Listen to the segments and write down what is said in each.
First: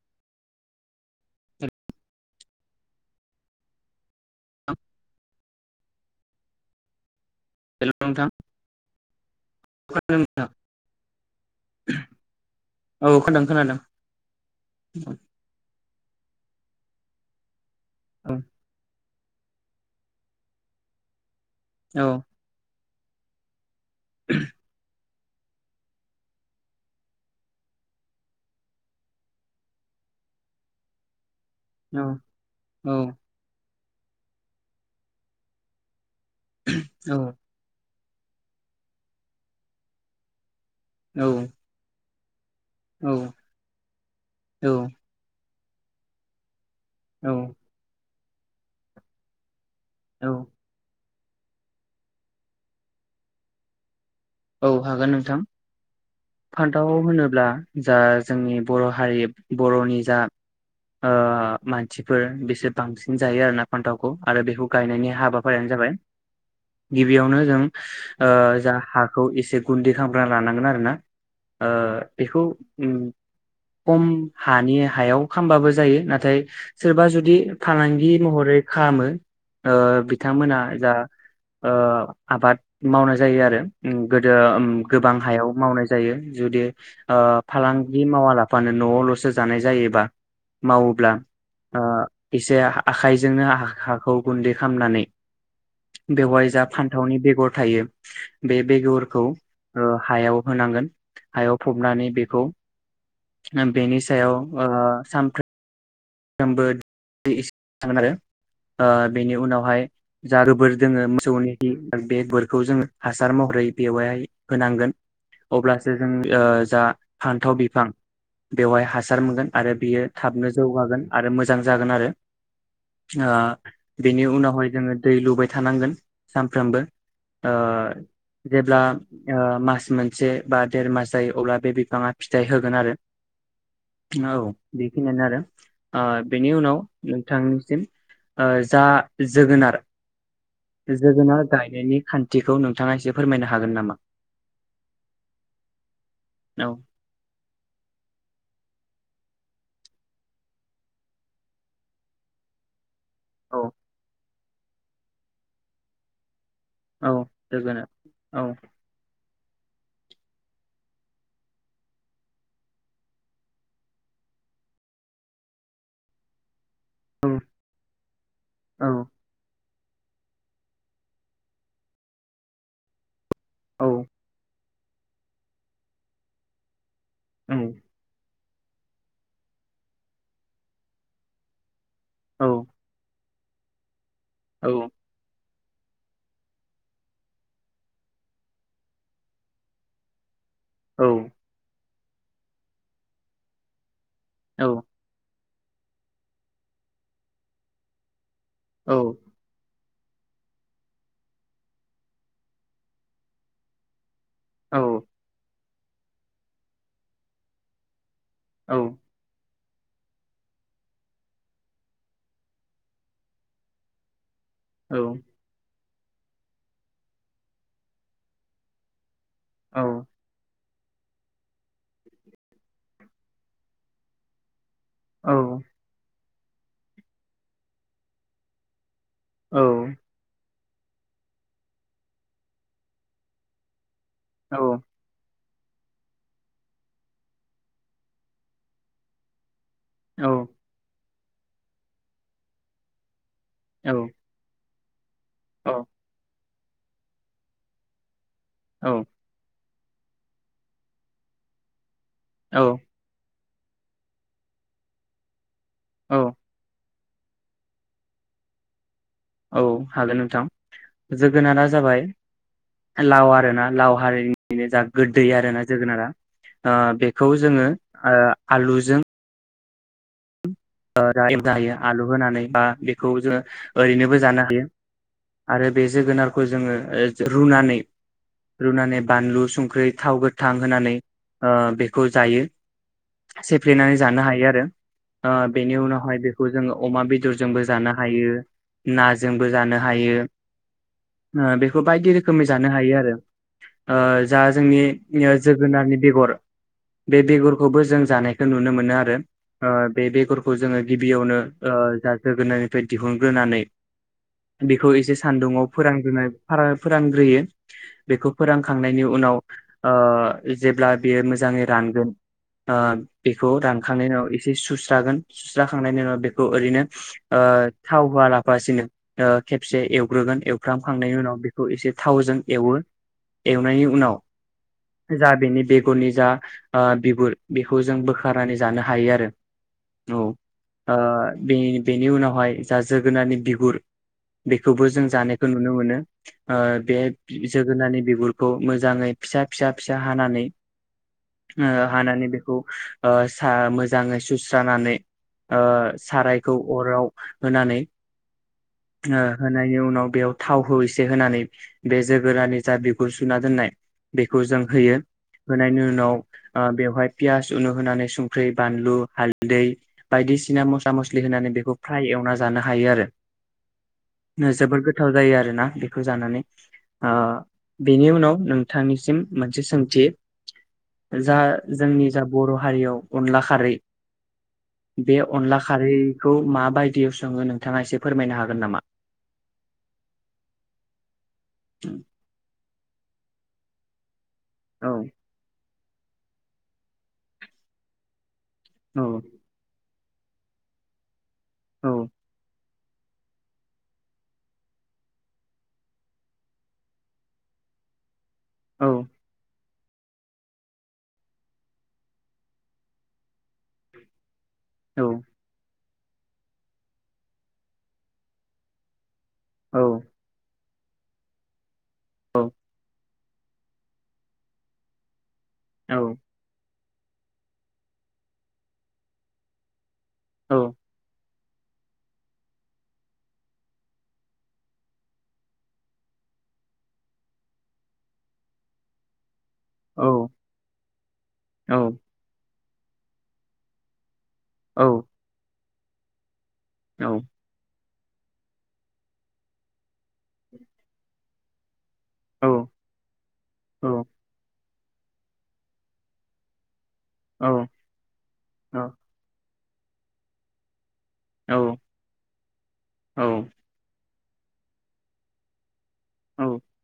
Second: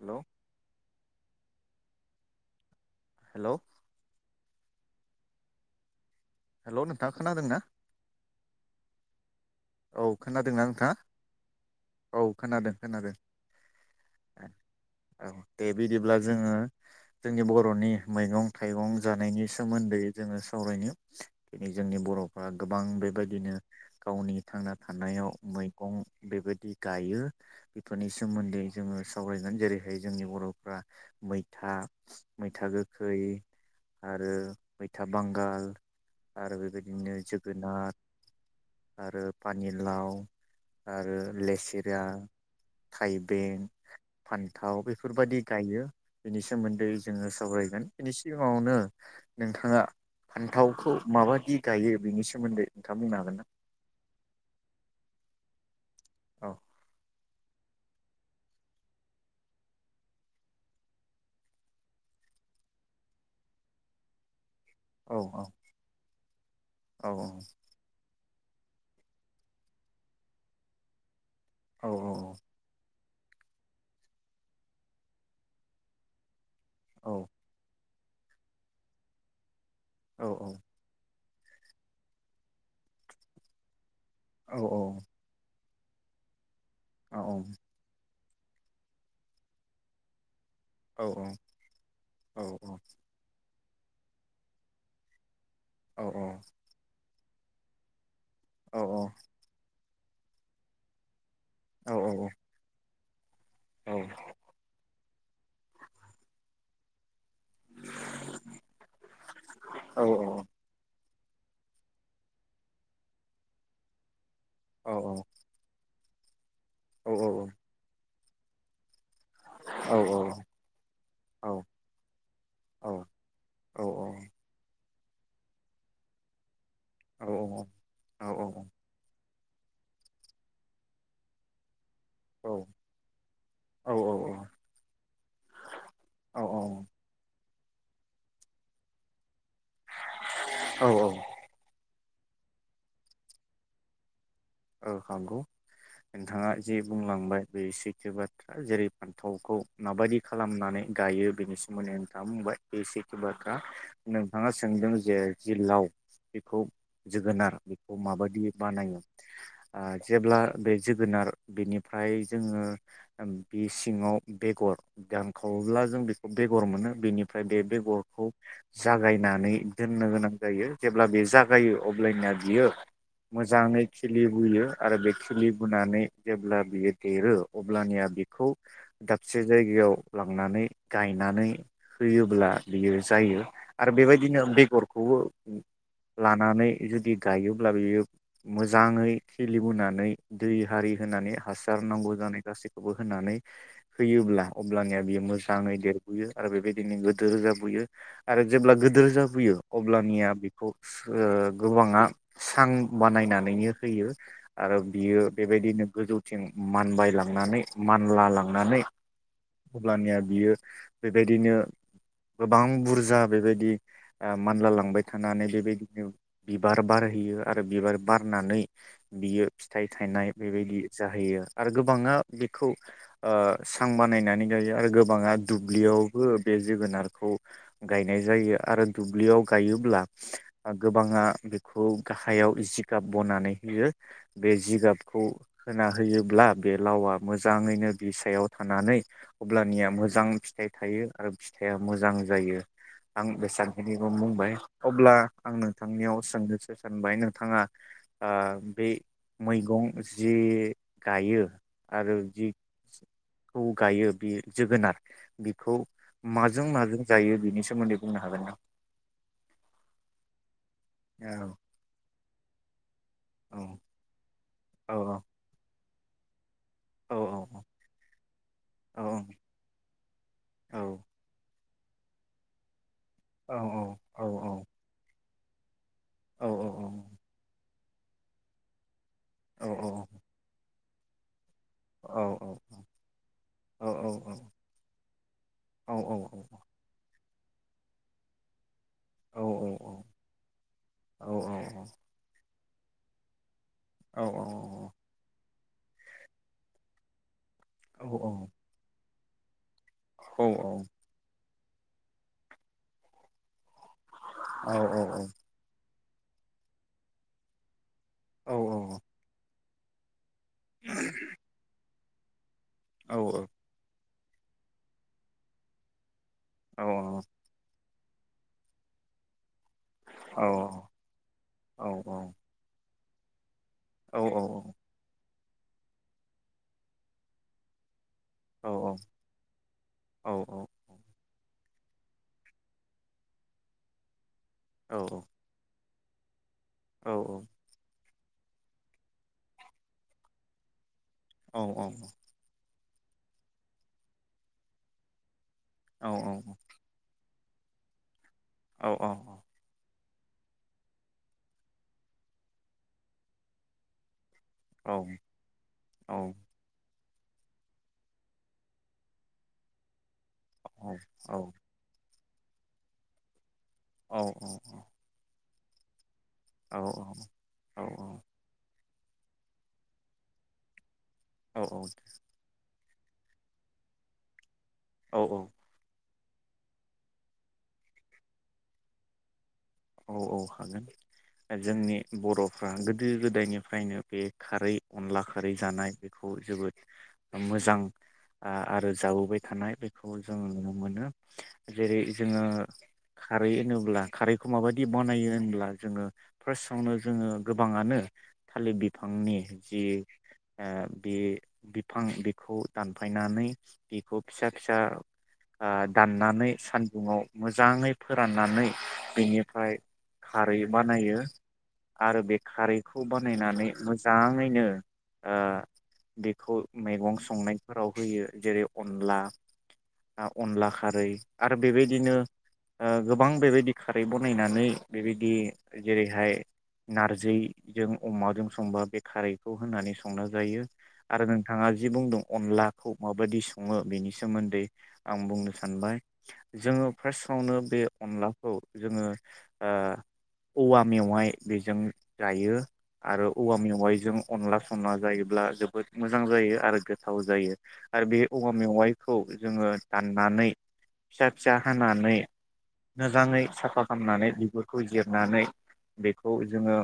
Hello. हेल' hello. [unintelligible] Hello नोंथां। खोनादों ना? नोंथां औ खोनादों नोंथां खोनादोंना नोंथाङा? औ खोनादों खोनादों। औ खोनादों औ दे बे दिब्ला जोङो जोंनि बर' बर'नि औ मैगं थाइगं जानायनि सोमोन्दै जोङो सावरायनि। दिनै जोंनि औ बर'फ्रा गोब बां बेबायदिनो गावनि थानायाव मैगं बेबायदि गायो। बेफोरनि सोमोन्दै जोङो सावरायगोन जेरैहाय जोंनि बर'फ्रा मै मैथा, औ मैथा औ गोखै आरो मैथा बांगाल आरो औ बेबायदिनो जोगोनार आरो पानिलाव आरो लेसेरा औ थाइबें, फान्थाव बेफोरबादि गायो बिनि सोमोन दै जोङो औ सावरायगोन। बिनि सिगाङावनो नोंथाङा औ फान्थावखौ माबादि गायो बिनि सोमोन्दै नोंथां बुंनो हागोन ना? औ हागोन नोंथां। हागोन ना औ फान्थाव होनो ब्ला जा जोंनि बर' हारि बर'नि जा ओ मानसिफोर बिसोर बांसिन जायो आरो ना फान्थावखौ आरो बेखौ गायनायनि औ हाबाफारियानो जाबाय औ गिबियावनो जों ओ जा हाग खौ एसे गुन्दै खालामग्रोना लानांगोन आरो ना ओ औ बेखौ ओम खम हानि हायाव खामबाबो जायो नाथाय सोरबा औ जुदि फालांगि बि महरै खालामो ओ औ बिथांमोनहा जा ओ आबाद मावनाय जायो आरो ओम गोदो औ ओम गोबां हायाव मावनाय जायो जुदि ओ औ फालांगि मावा लाफानो नआवलसो जानाय जायोबा औ मावोब्ला औ ओ एसे औ आखाइजोंनो हाख हाखौ गुन्दै खामनानै औ औ बेवाय जा फान्थावनि बेगर थायो बे औ बेगरखौ ओ हायाव होनांगोन हायाव फबनानै बेखौ ना बेनि औ सायाव ओ सामफ्रो बोद आरो ओ बेनि उनावहाय जा रोबोर दोङो जौनि बे बे बोरखौ जोङो हासार महरै बेवहाय होनांगोन अब्लास जेजों ओ जा फान्थाव बिफां बेवहाय हास हासार मोनगोन आरो बियो थाबनो जौगागोन मोजां जागोन आरो ओ बेनि उनावहाय जोङो दै लुबाय थानांगोन सानफ्रोमबो ओ औ औ जेब्ला ओ मास मोनसे बा देर मास जायो अब्ला बे बिफाङा फिथाइ औ होगोन आरो औ बेखिनियानो आरो औ बेनि उनाव नोंथांनि [unintelligible] जा मिथिगौ जोगोनार औ जोगोनार गायनायनि खान्थिखौ नोंथाङा एसे फोरमायनो हागोन नामा? औ हागोन नोंथाङा औ जे बुंलांबाय बे सैथो बाथ्रा जेरै थावखौ माबायदि खालामनानै गायो बेनि सोमोन्दै आोंथाङा बुंबाय बे एसे बेयो सैथो बाथ्रा औ नोंथां नोंथाङा सोंदों जे जि लाव बेखौ जोगोनार बेखौ औ माबायदि बानायो जेब्ला बे जोगोनार बेनिफ्राय जोङो बे सिङाव बेगर दानखावोब्ला जों बेखौ बेगर मोनो औ बेनिफ्राय बे बेगरखौ औ जागायनानै दोननो गोनां जायो जेब्ला बे जागायो अब्लानिया बियो मोजाङै औ खिलिबोयो आरो बे खिलि बोनानै जेब्ला बियो देरो औ अब्लानिया बेखौ दाबसे जायगायाव लांनानै गायनानै औ होयोब्ला बियो जायो आरो बेबायदि बिदिनो औ बेगरखौबो लानानै जुदि गायोब्ला बियो मोजाङै खिलिबोनानै दै आरि औ होनानै हासार नांगौ। [unintelligible] गासैखौबो होननानै होयोब्ला औ अब्लानिया बियो मोजां मोजाङै देरबोयो आरो बेबायदिनो गोजौ जाबोयो। आरो जेब्ला गिदिर जाबोयो अब्लानिया बेखौ गोबाङा सां बानायनानै बानायनानै होयो आरो औ बियो बेबायदिनो गोजौथिं मानबायलांनानै मानो मानला लांनानै अब्लानिया बियो बेबायदिनो गोबां बुरजा बेबायदि मानला औ लांबाय थानानै बेबायदि बिबार बारहैयो आरो बिबार बारनानै बियो फिथाइ थायनाय बेबायदि जाहैयो आरो गोबाङा बेखौ सां बानायनानै गायो आरो गोबाङा औ दुब्लियाव बो बे जोगोनारखौ गायनाय जायो आरो। दुब्लियाव गायोब्ला गोबाङा बेखौ गाहायाव जि जिगाब बनानै होयो। बे जिगाबखौ होना होयोब्ला बे लावआ मोजाङैनो बिसायाव थानानै अब्लानिया मोजां फिथाइ थायो। आरो फिथाइया मोजां जायो। आं बेसांखिनिखौ बुंबाय। अब्ला आं नोंथांनियाव सोंनोसै। सानबाय नोंथाङा ओ बे मैगं। जि गायो। आरो जि खौ गायो बे जोगोनार। बिखौ औ माजों माजों जायो बिनि सोमोन्दै बुंनो हागोनदां? औ हागोन नोंथां जोगोनारा जाबाय लाव आरो औ ना लाव हारिनिनो जा औ गोदै आरोना जोगोनारा औ बेखौ जोङो आलुजों औ जायो। आलु होनानै बा बेखौ जोङो ओरैनोबो औ जानो हायो। आरो बे जोगोनारखौ जोङो रुनानै रुना ने बानलु औ औ संख्रि थाव गोथां होनानै ओ बेखौ जायो सेफ्लेनानै जानो हायो आरो। ओ बेनि उनावहाय बेखौ जोङो अमा बे जुजोंबो जानो हायो। नाजोंबो जानो हायो आ बेखौ बायदि रोखोमै जानो हायो आरो ओ जा जोंनि [unintelligible] जोगोनारनि बेगर बे बेगर खौबो जों जानायखौ नुनो मोनो आरो आ बे बेगरखौ जोङो गिबियावनो ओ जा जोगोनायनिफ्राय दिहुनग्रोनानै बेखौ औ एसे औ सान्दुङाव फोर्रोनाय फारा फोरोंग्रोयो। बेखौ औ फोरानखांनायनि उनाव अ जेब्ला बेयो मोजाङै रानगोन ओ औ बेखौ रानखांनायनि उनाव एसे सुस स्रागोन सुस्राखांनायनि उनाव बे खौ औ ओरैनो ओ थाव होआ लाफासेनो ओ खेबसे एवग्रोगोन औ एवफ्रामखांनायनि उनाव बेखौ औ एसे थावजों एवो एवनायनि उनाव औ जा बेनि बेगरनि जा ओ बिगुर बेखौ जों बो खारनानै जानो हायो आरो औ ओ बे बेनि उनावहाय जा जोगोनानि बिगुर बेखौबो औ जों जानायखौ नुनो मोनो। ओ बे जोगोननि बिगुर खौ मोजाङै फिसा फिसा फिसा हानानै औ ओ हानानै बेखौ ओ सा मोजाङै सु स्रानानै ओ सारायखौ अराव होनानै ओ होनायनि उनाव बेयाव थाव हो एसे होनानै बे जोगोरानि जा बिगुर जुना दोननाय बेखौ जों होयो होनायनि उनाव ओ बेवहाय पियास उनु होनानै संख्रि बानलु हाल दै बायदिसिना मस्ला मस्लि होनानै बेखौ फ्राय एवना जा जानो हायो आरो। नोजोबोद गोथाव जायो आरोना। बेखौ जानानै ओ बेनि उनाव नों थांनिसिम मोनसे सोंथि जा जोंनि जा बर' हारियाव अनला खारै बे औ अनला खारै खौ मााबायदियाव सङो नोंथाङा एसे फोरमायनो हागोन नामा? औ औ हागोन ओ जोंनि बर'फ रा गोदो गोदायनिफ्रायनो बे खारै औ अनला खारै जानाय बेखौ जोबोद मोजां आआरो औ जाबोबाय थानाय बे खौ जोङो नुनो मोनो। औ जेरै जोङो खारै होनोब्ला खारै खौ माबायदि बानायो होनब्ला जोङो फार्स्टआवनो जोङो गोबाङानो थालिर औ बिफांनि जि ओ बे बिफां बेखौ दानफायनानै बेखौ फिसा फिसा औ आ दाननानै सानदुङाव मोजाङै फोराननानै बेनिफ्राय औ खारै बानायो। आरो बे औ खारैखौ बा नायनानै मोजाङैनो ओ औ बेखौ मैगं संनायफोराव होयो जेरै अनला आ औ अनला खारै आरो बेबायदिनो ओ गोबां बेबायदि खारै बनायनानै बेबायदि जेरैहाय नारजैजों अमाजों संबा बे खारै खौ होनानै संना औ जायो आरो नोंथाङा औ जि बुंदों अनला खौ माबायदि सङो बेनि सोमोन्दै आं बुंनो सानबाय जोङो औ फार्स्टआवनो बे अनला खौ जोङो ओ औवा मेवाइ बेजों जायो आरो औवा औ मेवाइजों अनला संना जायोब्ला जोबोद मोजां जायो आरो गो थाव औ जायो आरो बे औवा मेवाइखौ जोङो दाननानै फिसा औ फिसा हानानै मोजाङै साफा खा नानै बिगुरखौ जिरनानै बेखौ जोङो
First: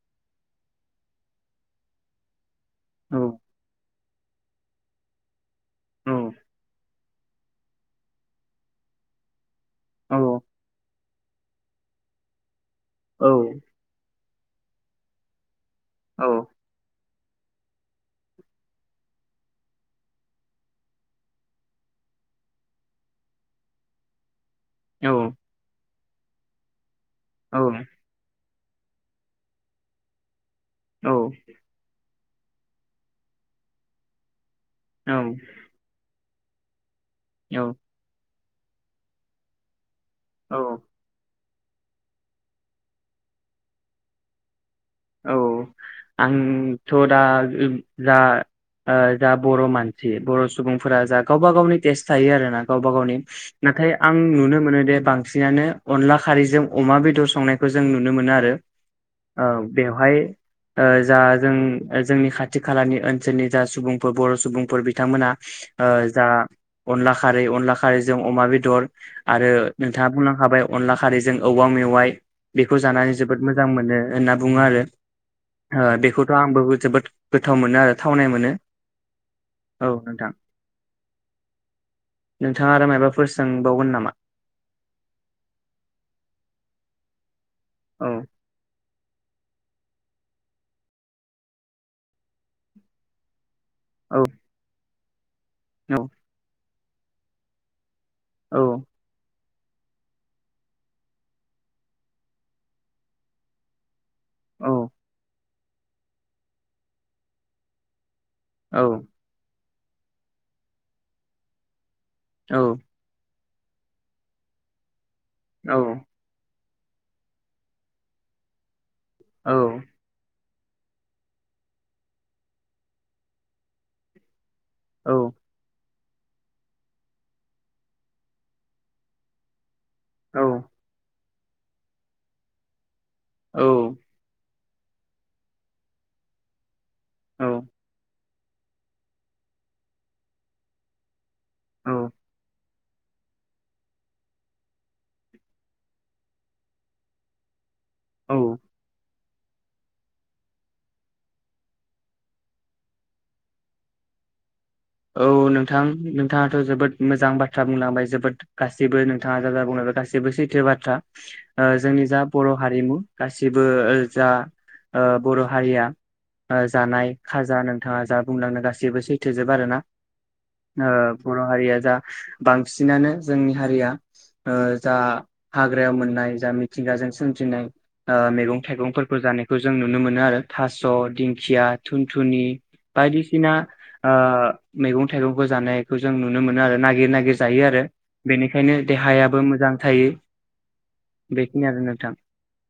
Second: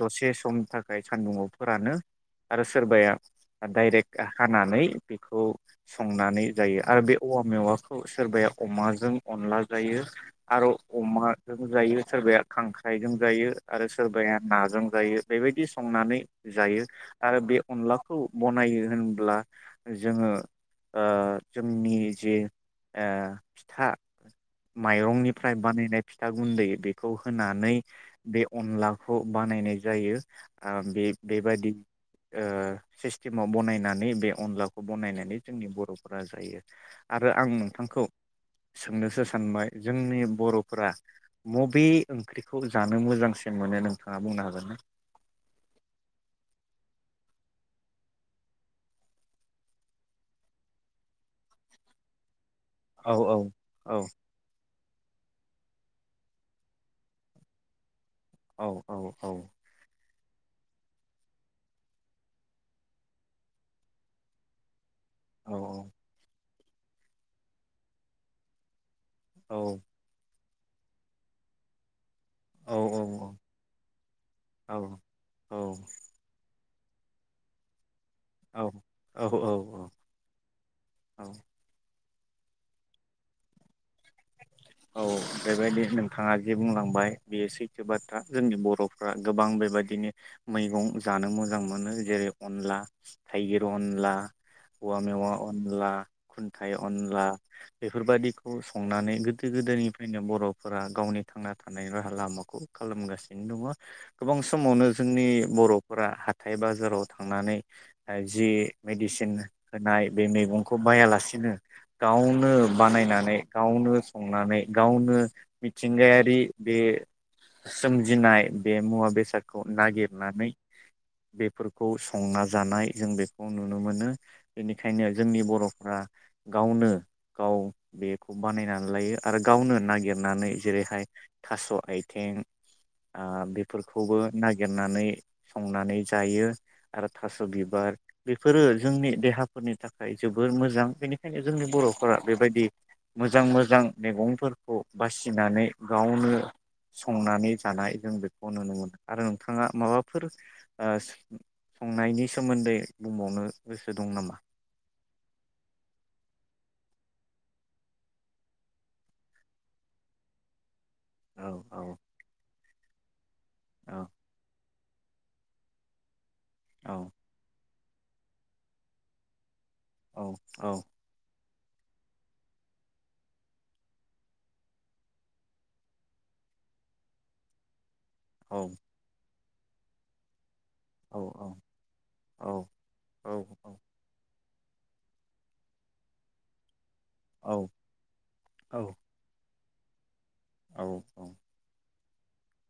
दसे समनि थाखाय सान्दुंङाव फोरानो आरो सोरबाया डाइरेक्ट खा हानानै बेखौ संनानै जायो आरो बे औवा मेवाखौ सोरबाया अमाजों अनला जायो अमाजों जायो सोरबाया खांख्राइजोंजायो आरो सोरबाया नाजों जायो बेबायदि संनानै जायो। आरो बे अनलाखौ बनायो होनब्ला जोङो ओ जोंनि जे ओ फिथा माइरंनि बे बानायनाय फिथा गुन्दै बे खौ होनानै बे अनलाखौ बानायनाय जायो। ओ बे-बेबादि ओ सिस्टेमाव बनायनानै बे अनला औ बनायनानै जोंनि बर'फोर बा जायो। आरो आं औ नोंथांखौ सोंनोसो सानबाय जों जोंनि बर'फोरा मबे ओंख्रिखौ जानो मोजांसिन मोनो नोंथाङा बुंनो हागोन ना? औ आंथ' दा जा ओ जा बर' मानसि बर' सुबुंफोरा जा गावबा गावनि टेस्ट थायो आरोना। गावबा औ गावनि औ नाथाय औ आं नुनो मोनोदि बांसिनानो अनला खारैजों अमा बेदर संनायखौ जों नु नो मोनो आरो औ औ औ। बेवहाय ओ जा जों जोंनि खाथि खालानि ओनसोलनि जा सुबुंफोर बर' सुबुंफोर बिथांमोना औ ओ जा अनला खारै अनला खारैजों अमा बेदर आरो औ नोंथाङा बुंलांखाबाय अनला खारैजों औवा मेवाइ औ बेखौ जानानै जोबोद मोजां मोनो होनना। आरो औ ओ बेखौथ' आं बो जोबोद गोथाव मोनो आरो। थावनाय मोनो औ नोंथां। औ नोंथाङा आरो मायबाफोर सोंबावगोन नामा? औ बेबायदि नोंथाङा जे बुंलांबाय बेयो सै थो औ बाथ्रा जोंनि बर' फ्रा गोबां बेबायदिनो मैगं जानो मोजां मोनो जेरै अनला थाइगिर, अनला औ औवा मेवा अनला औ खुन थाय अनला बेफोरबादिखौ औ संनानै गोदो गोदो गोदोनिफ्रायनो बर'फोरा गावनि थांना थानायनि राहा लामाखौ खालामगासिनो दङ। गोबां औ समावनो जोंनि बर'फोरा हाथाय बाजाराव थांनानै जि औ मेडिसिन होनाय बे मैगंखौ बायालासिनो गावनो औ बानायनानै गावन संनानै गावनो मिथिंगायारि बे सोमजिनाय बे मुवा औ बेसादखौ नागिदनानै बेफोरखौ संना जानाय जों बेखौ नुनो मोनो। औ बेनिखायनो जोंनि बर फ्रा गावनो गाव बेखौ बानायनानै लायो आरो गावनो ना गिरनानै जेरैहाय थास आइथिं ओ बेफोरखौबो नागिर नागिरनानै संनानै जायो। आरो थास औ बिबार बेफोरो जोंनि देहाफोरनि थाखाय जोबोर मोजां बेनिख खायनो जोंनि बर औ फोरा बेबायदि मोजां मज मोजां मैगंफोरखौ बासिनानै गावनो संनानै जानाय जों बेखौ औ नुनो मोनो। आरो नोंथाङा माबाफोर संनायनि सोमोन्दै बुंबावनो गोसो दं नामा? औ नोंथां नोंथाङाथ जोबोद मोजां बाथ्रा बुंलांबाय जोबोद गासैबो नोंथाङा जाबाय बुंलबाय गाैबो सैथो बाथ्रा। औ ओ औ जोंनि जा बर हारिमु गासिबो औ जा ओ बर हारिया औ जानाय खाजा नों थाङा जा बुंलांनो गासैबो सैथोजोब आरो ना? औ ओ फुरन हारिया जा बांसिनानो जोंनि हारिया जा ओ हाग्रायाव मोननाय जा मिथिंगाजों सोमजिनाय ओ मैगं औ थाइगंफोरखौ जानि खो जों नुनो मोनो आरो। थास औ दिंखिया थुनथुनि औ औ बायदिसिना ओ मैगं थाइगंफोर जानायखौ जों नुनो मोनो आरो नाय गिर नागिर जायो औ आरो बेनिखायनो देहायाबो मोजां थायो औ औ बेखिनि आरो नोंथां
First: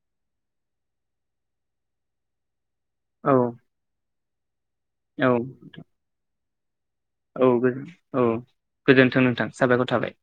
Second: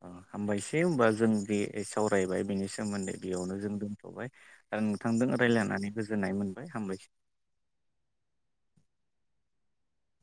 औ हामबायसै होमबा जों बे सावरायबाय बेनि सोमोन्दै औ बेयावनो जों दोनथबाय ओ औ नोंथांदों रायज्लायनानै गोजोननाय मोन बाय हामबायसै औ गोजोन औ गोजोन्थों नोंथां साबायखर थाबाय